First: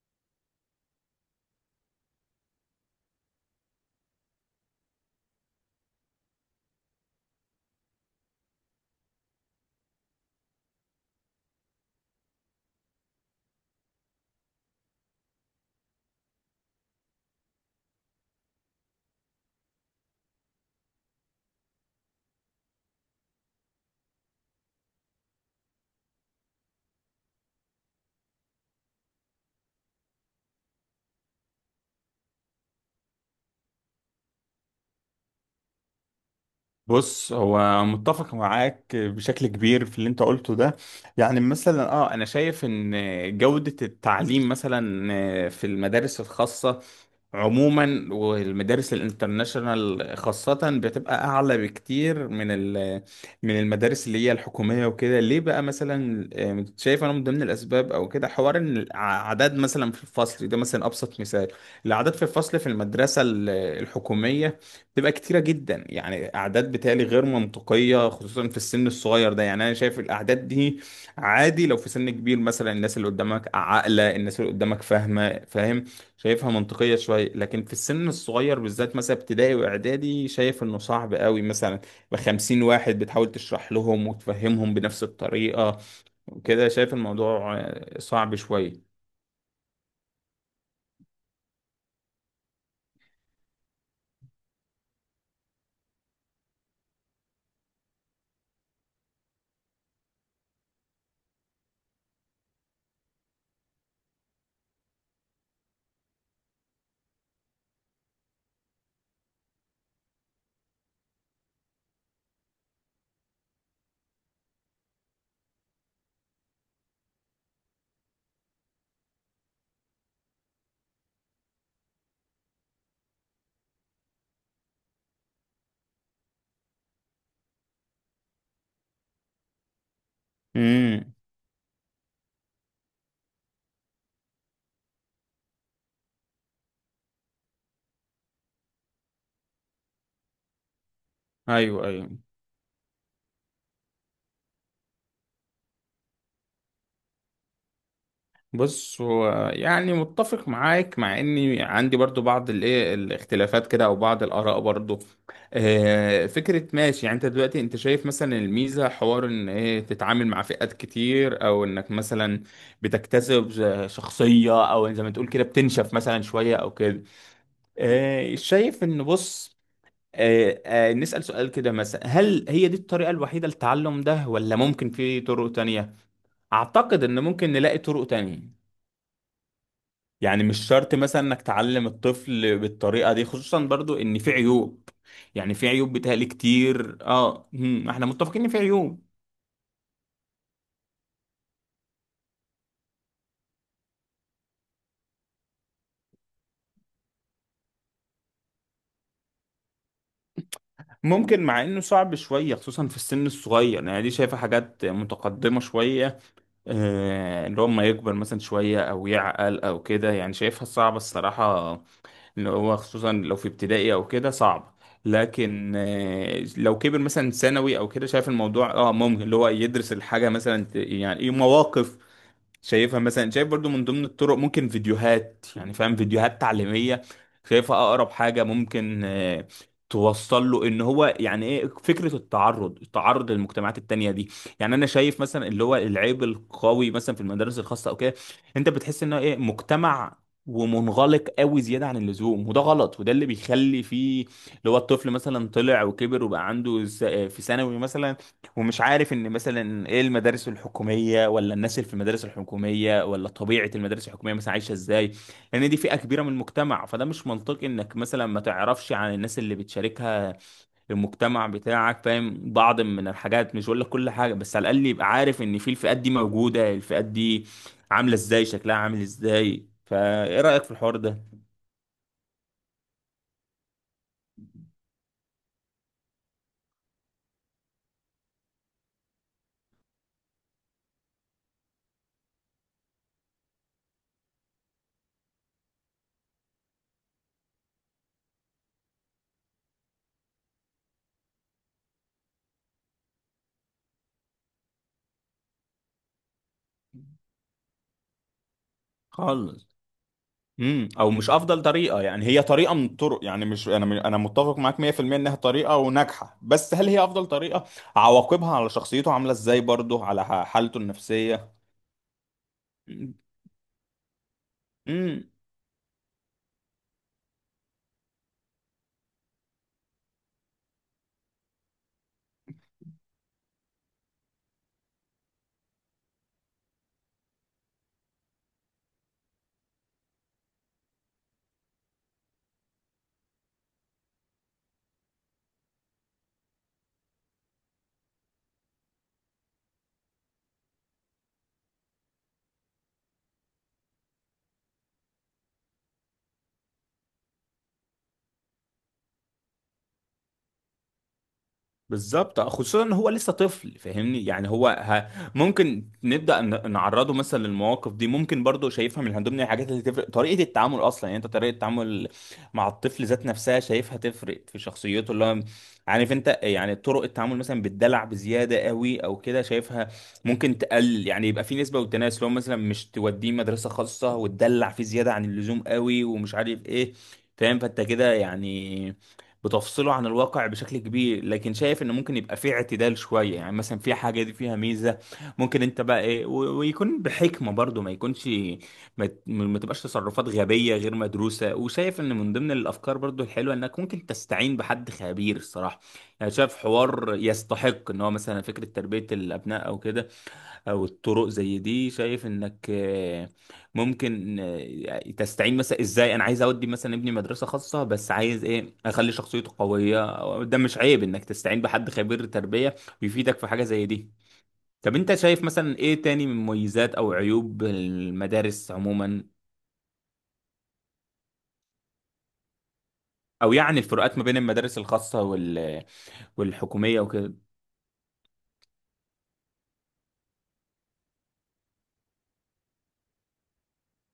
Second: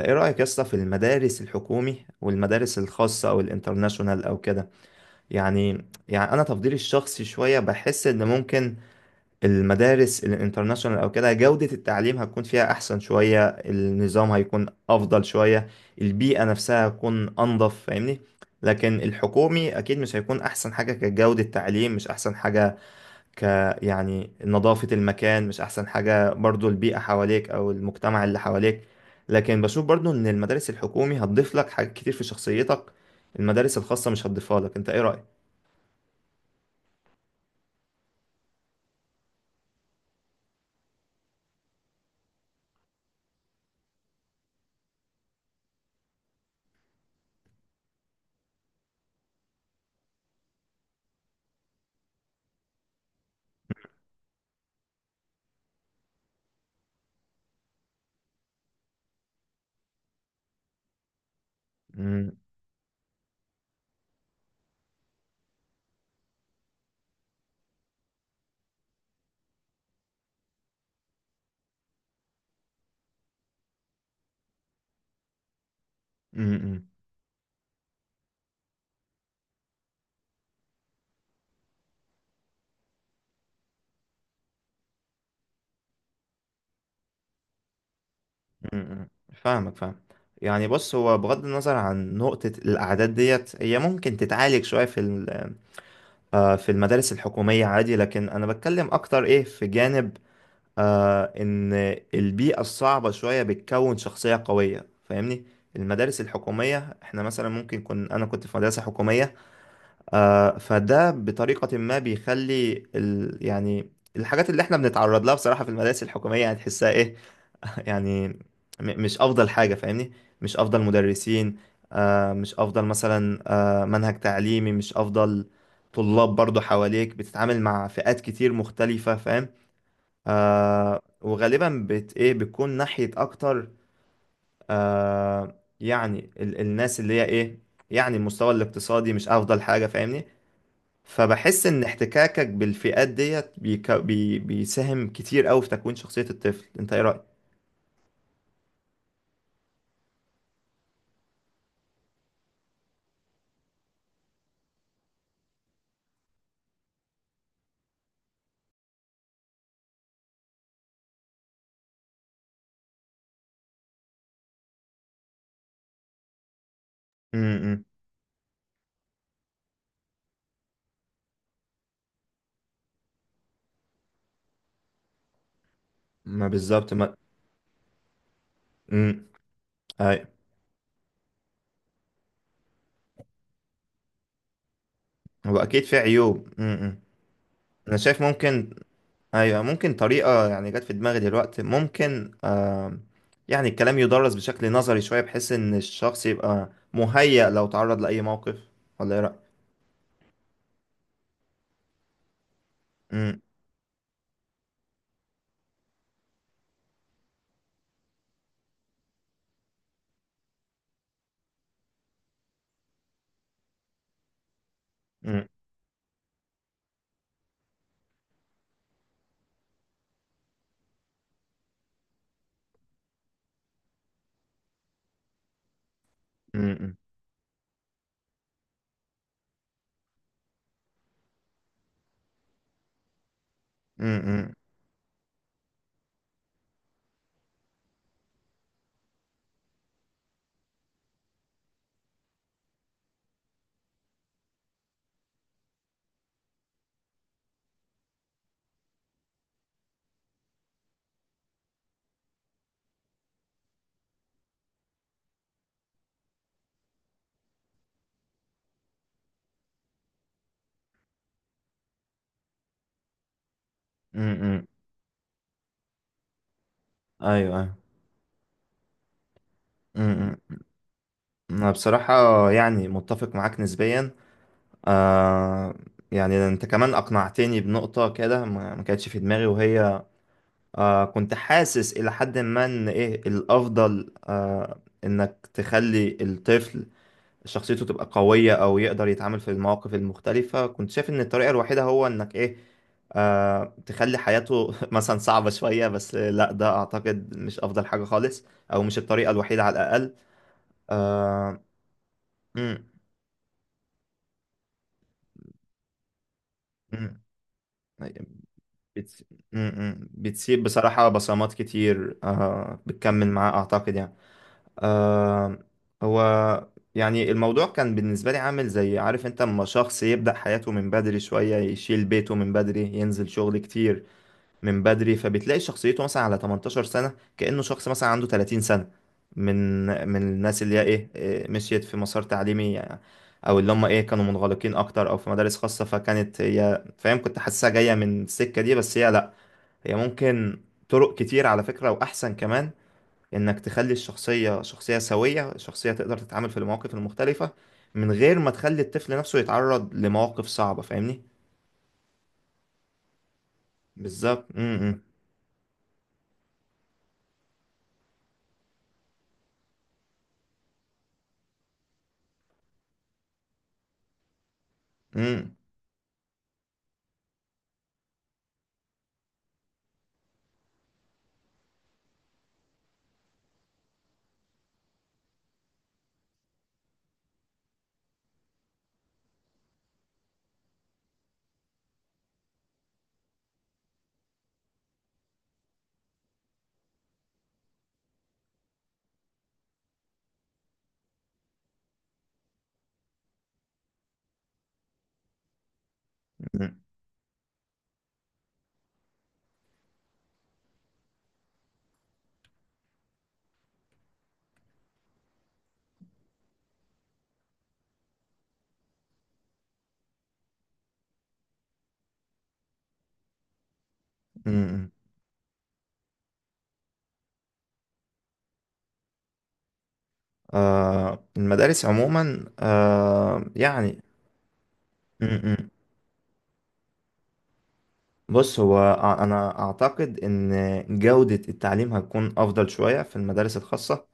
ايه رأيك يا اسطى في المدارس الحكومي والمدارس الخاصة او الانترناشونال او كده. يعني انا تفضيلي الشخصي شوية بحس ان ممكن المدارس الانترناشونال او كده جودة التعليم هتكون فيها احسن شوية، النظام هيكون افضل شوية، البيئة نفسها هتكون انضف، فاهمني؟ لكن الحكومي اكيد مش هيكون احسن حاجة كجودة تعليم، مش احسن حاجة ك يعني نظافة المكان، مش أحسن حاجة برضو البيئة حواليك أو المجتمع اللي حواليك. لكن بشوف برضو إن المدارس الحكومي هتضيف لك حاجات كتير في شخصيتك، المدارس الخاصة مش هتضيفها لك. أنت إيه رأيك؟ بص، هو متفق معاك بشكل كبير في اللي انت قلته ده. يعني مثلا انا شايف ان جودة التعليم مثلا في المدارس الخاصة عموما والمدارس الانترناشونال خاصة بتبقى أعلى بكتير من المدارس اللي هي الحكومية وكده. ليه بقى مثلا شايف أنا من ضمن الأسباب أو كده حوار إن الأعداد مثلا في الفصل ده مثلا أبسط مثال. الأعداد في مم، الفصل في المدرسة الحكومية تبقى كتيرة جدا، يعني أعداد بتالي غير منطقية خصوصا في السن الصغير ده. يعني أنا شايف الأعداد دي عادي لو في سن كبير، مثلا الناس اللي قدامك عاقلة، الناس اللي قدامك فاهمة، فاهم. شايفها مم، منطقية شوية، لكن في السن الصغير بالذات مثلا ابتدائي وإعدادي شايف إنه صعب قوي، مثلا بخمسين واحد بتحاول تشرح لهم وتفهمهم بنفس الطريقة، وكده شايف الموضوع صعب مم، شوية. مم. فاهمك، فاهم. يعني بص، هو بغض النظر عن نقطة الأعداد ديت هي ممكن تتعالج شوية في في المدارس الحكومية عادي، لكن أنا بتكلم أكتر إيه في جانب إن البيئة الصعبة شوية بتكون شخصية قوية، فاهمني؟ المدارس الحكومية احنا مثلا ممكن أنا كنت في مدرسة حكومية، فده بطريقة ما بيخلي يعني الحاجات اللي احنا بنتعرض لها بصراحة في المدارس الحكومية هتحسها ايه. يعني م- مش أفضل حاجة، فاهمني؟ مش أفضل مدرسين، مش أفضل مثلا منهج تعليمي، مش أفضل طلاب برضو حواليك، بتتعامل مع فئات كتير مختلفة، فاهم؟ امم. وغالبا بت ايه بتكون ناحية اكتر، يعني الناس اللي هي ايه، يعني المستوى الاقتصادي مش افضل حاجة، فاهمني؟ فبحس ان ايوه ايوه. احتكاكك بالفئات ديت بيك بي بيساهم كتير قوي في تكوين شخصية الطفل. انت ايه رأيك؟ بص هو، يعني متفق معاك، مع اني عندي برضو بعض الايه الاختلافات كده او بعض الاراء برضو. فكرة ماشي، يعني انت دلوقتي انت شايف مثلا الميزة حوار ان ايه تتعامل مع فئات كتير او انك مثلا بتكتسب شخصية او زي ما تقول كده بتنشف مثلا شوية او كده. امم، شايف ان بص، نسأل سؤال كده مثلا، هل هي دي الطريقة الوحيدة للتعلم ده ولا ممكن في طرق تانية؟ ما بالظبط، اعتقد ما ان ممكن نلاقي طرق تانية. امم اي، يعني مش شرط مثلا انك تعلم الطفل بالطريقة دي، خصوصا برضو ان في عيوب. يعني هو في اكيد عيوب في بتهيألي عيوب. امم، كتير، اه هم، انا احنا شايف متفقين ان في ممكن، عيوب. ايوه ممكن طريقة يعني جت في دماغي دلوقتي، ممكن آم، يعني الكلام يدرس بشكل نظري شوية بحيث ان الشخص يبقى مهيأ لو تعرض لأي موقف، ولا ايه رأيك؟ ممكن، مع انه صعب شوية خصوصا في السن أمم، الصغير، يعني دي شايفة حاجات متقدمة شوية، اللي هو ما يكبر مثلا شوية او يعقل او كده. يعني شايفها صعبة الصراحة، اللي هو خصوصا لو في ابتدائي او كده، صعب. أمم، لكن لو كبر مثلا ثانوي او كده، شايف الموضوع ممكن اللي هو يدرس الحاجه مثلا يعني ايه مواقف. شايفها مثلا، شايف برضو من ضمن الطرق ممكن فيديوهات، يعني فاهم، فيديوهات أمم، تعليمية. شايفها أقرب حاجة ممكن توصل له ان هو يعني ايه فكرة التعرض للمجتمعات التانية دي. أمم، يعني انا شايف مثلا اللي هو العيب القوي مثلا في المدارس الخاصة او كده، انت بتحس انه ايه مجتمع، ومنغلق قوي زيادة عن اللزوم، وده غلط، وده اللي بيخلي فيه اللي هو الطفل مثلا طلع وكبر وبقى عنده في ثانوي مثلا ومش عارف ان مثلا ايه المدارس الحكوميه ولا الناس اللي في المدارس الحكوميه ولا طبيعه المدارس الحكوميه مثلا عايشه ازاي. لان دي فئه كبيره من المجتمع، فده مش منطقي انك مثلا ما تعرفش عن الناس اللي بتشاركها المجتمع بتاعك، فاهم، بعض من الحاجات، مش بقول لك كل حاجه، أمم، بس أمم. على الاقل يبقى عارف ان في الفئات دي موجوده، الفئات ايوه دي ايوه، عامله ازاي، شكلها عامل ازاي. أمم، فايه أمم. رايك في الحوار ده؟ انا بصراحة يعني متفق معاك نسبيا. آه، يعني انت كمان اقنعتني بنقطة كده ما كانتش في دماغي، وهي كنت حاسس الى حد ما ان ايه الافضل، انك تخلي الطفل شخصيته تبقى قوية أو يقدر يتعامل في المواقف المختلفة. كنت شايف إن الطريقة الوحيدة هو إنك إيه آه تخلي حياته مثلا صعبة شوية، بس لا، ده أعتقد مش أفضل حاجة خالص، أو مش الطريقة الوحيدة على خالص. الأقل. امم. او مش افضل آه، طريقه، يعني هي طريقه مم، من الطرق، يعني مش، انا متفق معاك 100% انها طريقه وناجحه، بس هل هي مم، افضل طريقه؟ عواقبها على شخصيته بتس- عامله ازاي برضه، على بتسيب حالته بصراحة النفسيه. بصمات كتير، آه بتكمل معاه أعتقد يعني. امم. آه هو يعني الموضوع كان بالنسبة لي عامل زي، عارف انت، اما شخص يبدأ حياته من بدري شوية، يشيل بيته من بدري، ينزل شغل كتير من بدري، فبتلاقي شخصيته مثلا على 18 سنة كأنه شخص مثلا عنده 30 سنة، من من الناس اللي هي ايه إيه، مشيت في مسار تعليمي يعني، او اللي هم ايه كانوا منغلقين اكتر او في مدارس خاصة، فكانت هي، فاهم، كنت حاسسها جاية من السكة دي. بس هي لا، هي ممكن طرق كتير على فكرة، واحسن كمان، انك تخلي الشخصية شخصية سوية، شخصية تقدر تتعامل في المواقف المختلفة من غير ما تخلي الطفل نفسه يتعرض لمواقف صعبة، فاهمني؟ بالظبط، خصوصا ان هو لسه طفل، فاهمني، بالظبط، يعني هو امم، ممكن نبدا نعرضه مثلا للمواقف دي. ممكن برضه شايفها من ضمن الحاجات اللي تفرق، طريقه التعامل اصلا يعني، انت طريقه التعامل مع الطفل ذات نفسها شايفها تفرق في شخصيته امم، اللي هو. امم، عارف انت يعني، طرق التعامل مثلا بالدلع بزياده قوي او كده شايفها ممكن تقلل، يعني يبقى في نسبه والتناسب، لو مثلا مش توديه مدرسه خاصه وتدلع فيه زياده عن اللزوم قوي ومش عارف ايه، فاهم، فانت كده يعني بتفصله عن الواقع بشكل كبير. لكن شايف ان ممكن يبقى فيه اعتدال شوية، يعني مثلا في حاجة دي فيها ميزة، ممكن انت بقى ايه ويكون بحكمة برضو ما يكونش، ما تبقاش تصرفات غبية غير مدروسة. وشايف ان من ضمن الافكار برضو الحلوة انك ممكن تستعين بحد خبير الصراحة. يعني شايف إمم، حوار يستحق، ان هو مثلا فكرة تربية الابناء او كده، او الطرق زي دي، شايف انك ممكن تستعين مثلا ازاي، انا عايز اودي مثلا ابني مدرسة خاصة، بس عايز ايه اخلي شخصيته قوية، ده مش عيب انك تستعين بحد خبير تربية يفيدك في حاجة زي دي. إمم، إمم. طب انت شايف مثلا ايه تاني من مميزات او عيوب المدارس عموما؟ آه المدارس عموما آه او يعني يعني، الفروقات ما بين المدارس الخاصة امم، إمم. والحكومية وكده. بص، هو انا اعتقد ان جودة التعليم هتكون افضل شوية في المدارس الخاصة،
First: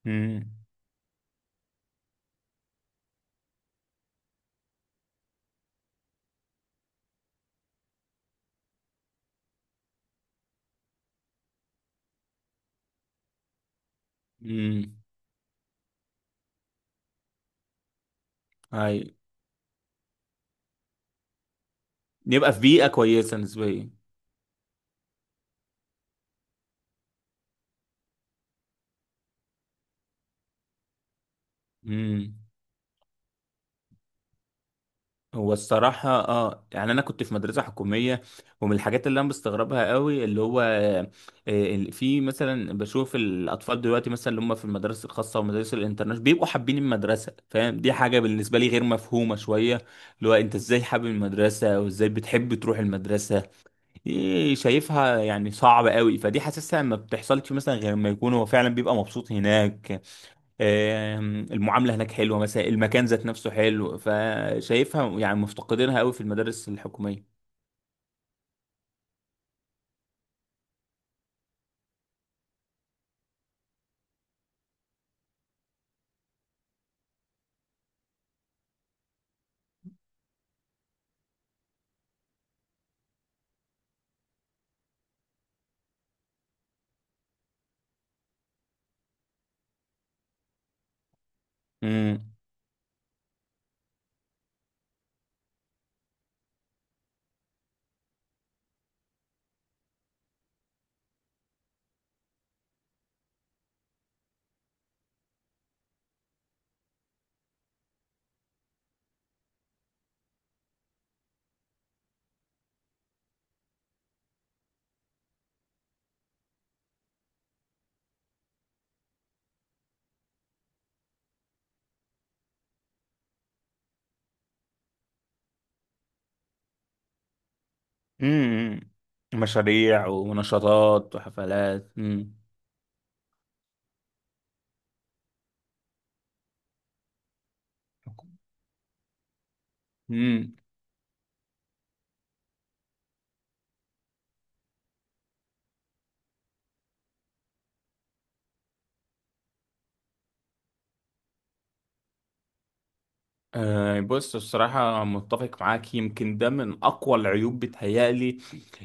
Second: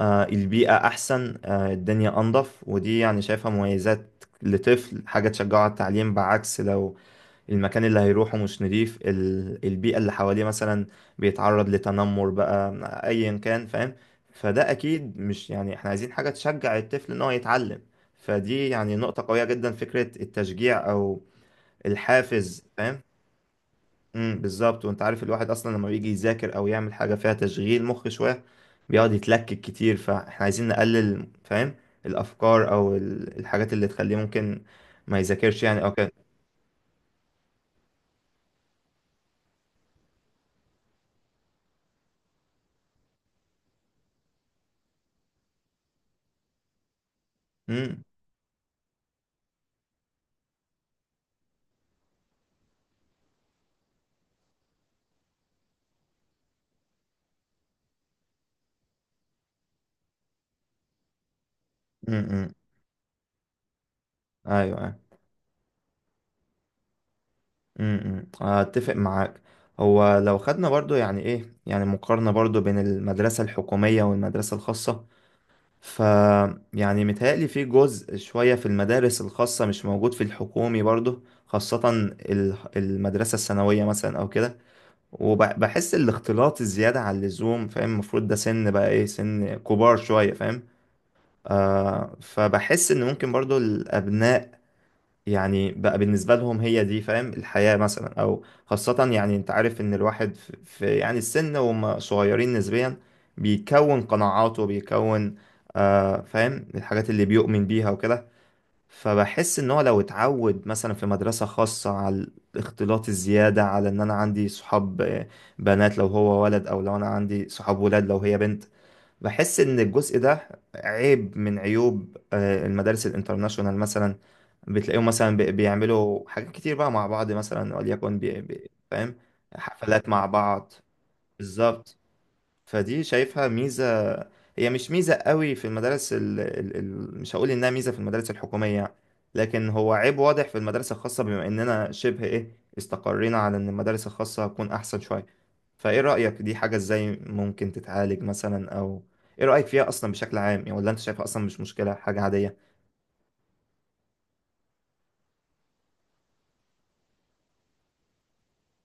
آه امم البيئة احسن، آه الدنيا انضف، ودي يعني شايفها مميزات لطفل، حاجة تشجعه على التعليم، بعكس لو المكان اللي هيروحه مش نضيف، البيئة اللي حواليه مثلا بيتعرض لتنمر بقى أيا كان، فاهم؟ فده امم. أكيد مش، يعني إحنا عايزين حاجة تشجع الطفل إن هو يتعلم، فدي يعني هاي، نقطة قوية جدا، فكرة التشجيع أو نبقى في الحافز، بيئة فاهم؟ كويسة نسبيا. بالظبط. وأنت عارف الواحد أصلا لما بيجي يذاكر أو يعمل حاجة فيها تشغيل مخ شوية بيقعد يتلكك كتير، فإحنا عايزين نقلل، فاهم، امم. الأفكار أو الحاجات اللي تخليه ممكن ما هو يذاكرش يعني أو الصراحة كده. يعني أنا كنت في مدرسة حكومية، ومن الحاجات اللي أنا بستغربها قوي اللي هو في مثلا بشوف الأطفال دلوقتي مثلا اللي هم في المدارس الخاصة والمدارس الانترناشونال بيبقوا حابين المدرسة، فاهم، دي امم، حاجة بالنسبة لي غير مفهومة شوية. اللي هو أنت إزاي حابب المدرسة وإزاي بتحب تروح المدرسة؟ دي شايفها يعني صعب قوي، فدي حاسسها ما بتحصلش مثلا غير ما يكون هو فعلا بيبقى مبسوط هناك. المعاملة هناك امم، حلوة أمم. مثلا، المكان ذات نفسه حلو، أيوه، أيوة. فشايفها يعني مفتقدينها قوي في المدارس الحكومية. اتفق معاك. هو لو خدنا برضو يعني ايه يعني مقارنة برضو بين المدرسة الحكومية والمدرسة الخاصة، ف يعني متهيألي في جزء شوية في المدارس الخاصة مش موجود في الحكومي برضو، خاصة المدرسة الثانوية مثلا او كده. وبحس الاختلاط الزيادة عن اللزوم، فاهم، المفروض ده سن بقى ايه سن كبار شوية، فاهم؟ آه امم فبحس ان ممكن برضو الابناء يعني بقى بالنسبة لهم هي دي، فاهم، الحياة مثلا أو خاصة، يعني أنت عارف إن الواحد في يعني السن وهم صغيرين نسبيا بيكون قناعاته بيكون آه، فاهم، الحاجات اللي بيؤمن بيها وكده. فبحس إن هو لو اتعود مثلا في مدرسة خاصة على الاختلاط الزيادة، على إن أنا عندي صحاب آه، بنات لو هو ولد، أو لو أنا عندي صحاب ولاد لو هي بنت، بحس ان الجزء ده عيب من عيوب آه، المدارس الانترناشونال مثلا. بتلاقيهم مثلا بيعملوا حاجات كتير بقى مع بعض مثلا، وليكن بي بي امم. فاهم، مشاريع حفلات مع بعض، ونشاطات وحفلات. بالظبط. امم. فدي شايفها ميزة، هي مش ميزة قوي في المدارس ال ال ال مش هقول انها ميزة في المدارس الحكومية، لكن هو عيب واضح امم. في المدارس الخاصة، بما اننا شبه ايه استقرينا على ان المدارس الخاصة هتكون احسن شوية. فايه رأيك، دي حاجة ازاي ممكن تتعالج مثلا، او ايه رأيك فيها اصلا بشكل عام يعني، ولا انت شايفها اصلا مش مشكلة، حاجة عادية؟ بص، الصراحة متفق معاك، يمكن ده من أقوى العيوب بتهيألي،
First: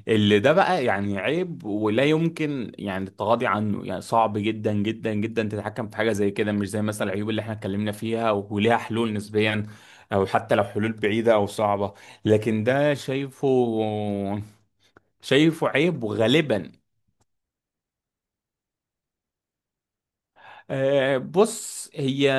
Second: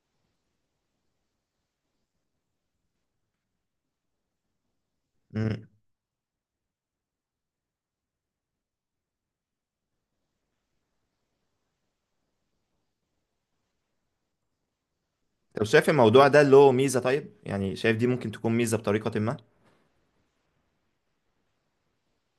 اللي ده بقى يعني عيب ولا يمكن يعني التغاضي عنه. يعني صعب جدا جدا جدا امم، تتحكم في حاجة زي كده، مش زي مثلا العيوب اللي احنا اتكلمنا فيها وليها حلول نسبيا، او حتى لو حلول بعيدة او صعبة. لكن ده شايفه، طب شايف عيب، الموضوع ده له وغالبا. ميزة؟ طيب يعني شايف دي ممكن تكون ميزة بطريقة ما؟ بص هي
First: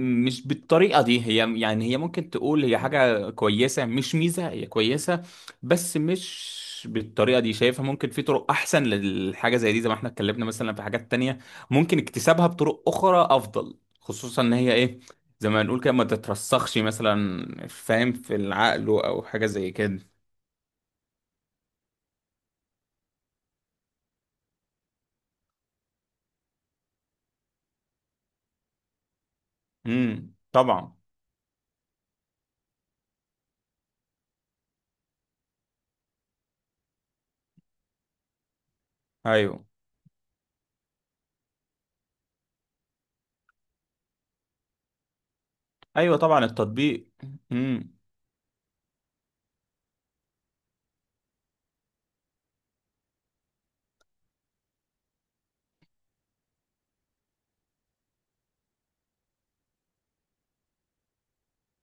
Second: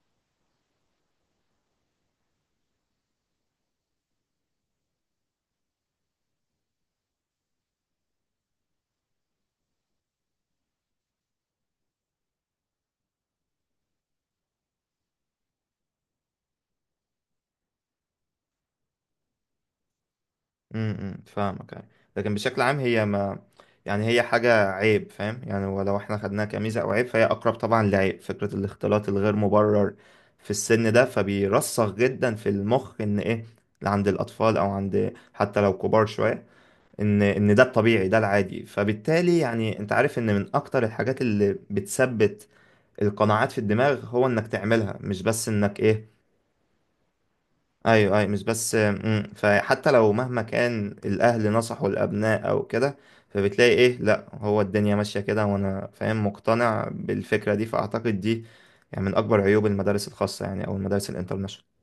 مش بالطريقة دي، هي يعني هي ممكن تقول هي حاجة كويسة مش ميزة، هي كويسة، بس مش بالطريقة دي شايفها. ممكن في طرق أحسن للحاجة زي دي، زي ما احنا اتكلمنا مثلا في حاجات تانية، ممكن اكتسابها بطرق أخرى أفضل، خصوصا إن هي إيه زي ما نقول كده ما تترسخش مثلا، فاهم، في العقل أو حاجة زي كده. امم، فاهمك يعني. لكن بشكل عام هي ما يعني، هي حاجة عيب، فاهم يعني، ولو احنا خدناها كميزة او عيب فهي اقرب طبعا لعيب، فكرة الاختلاط الغير مبرر في السن طبعا. ده. فبيرسخ جدا في المخ ان ايه، اللي عند الاطفال او عند حتى لو كبار شوية، ان ده الطبيعي، ده العادي، فبالتالي أيوه يعني انت عارف ان من اكتر الحاجات اللي بتثبت القناعات في الدماغ هو انك تعملها مش بس انك ايه. أيوه طبعا التطبيق. امم. ايوه ايوه، مش بس مم. فحتى لو مهما كان الاهل نصحوا الابناء او كده، فبتلاقي ايه، لا هو الدنيا ماشية كده وانا فاهم مقتنع بالفكرة دي. فاعتقد دي يعني من اكبر عيوب المدارس الخاصة يعني، او المدارس الانترناشونال.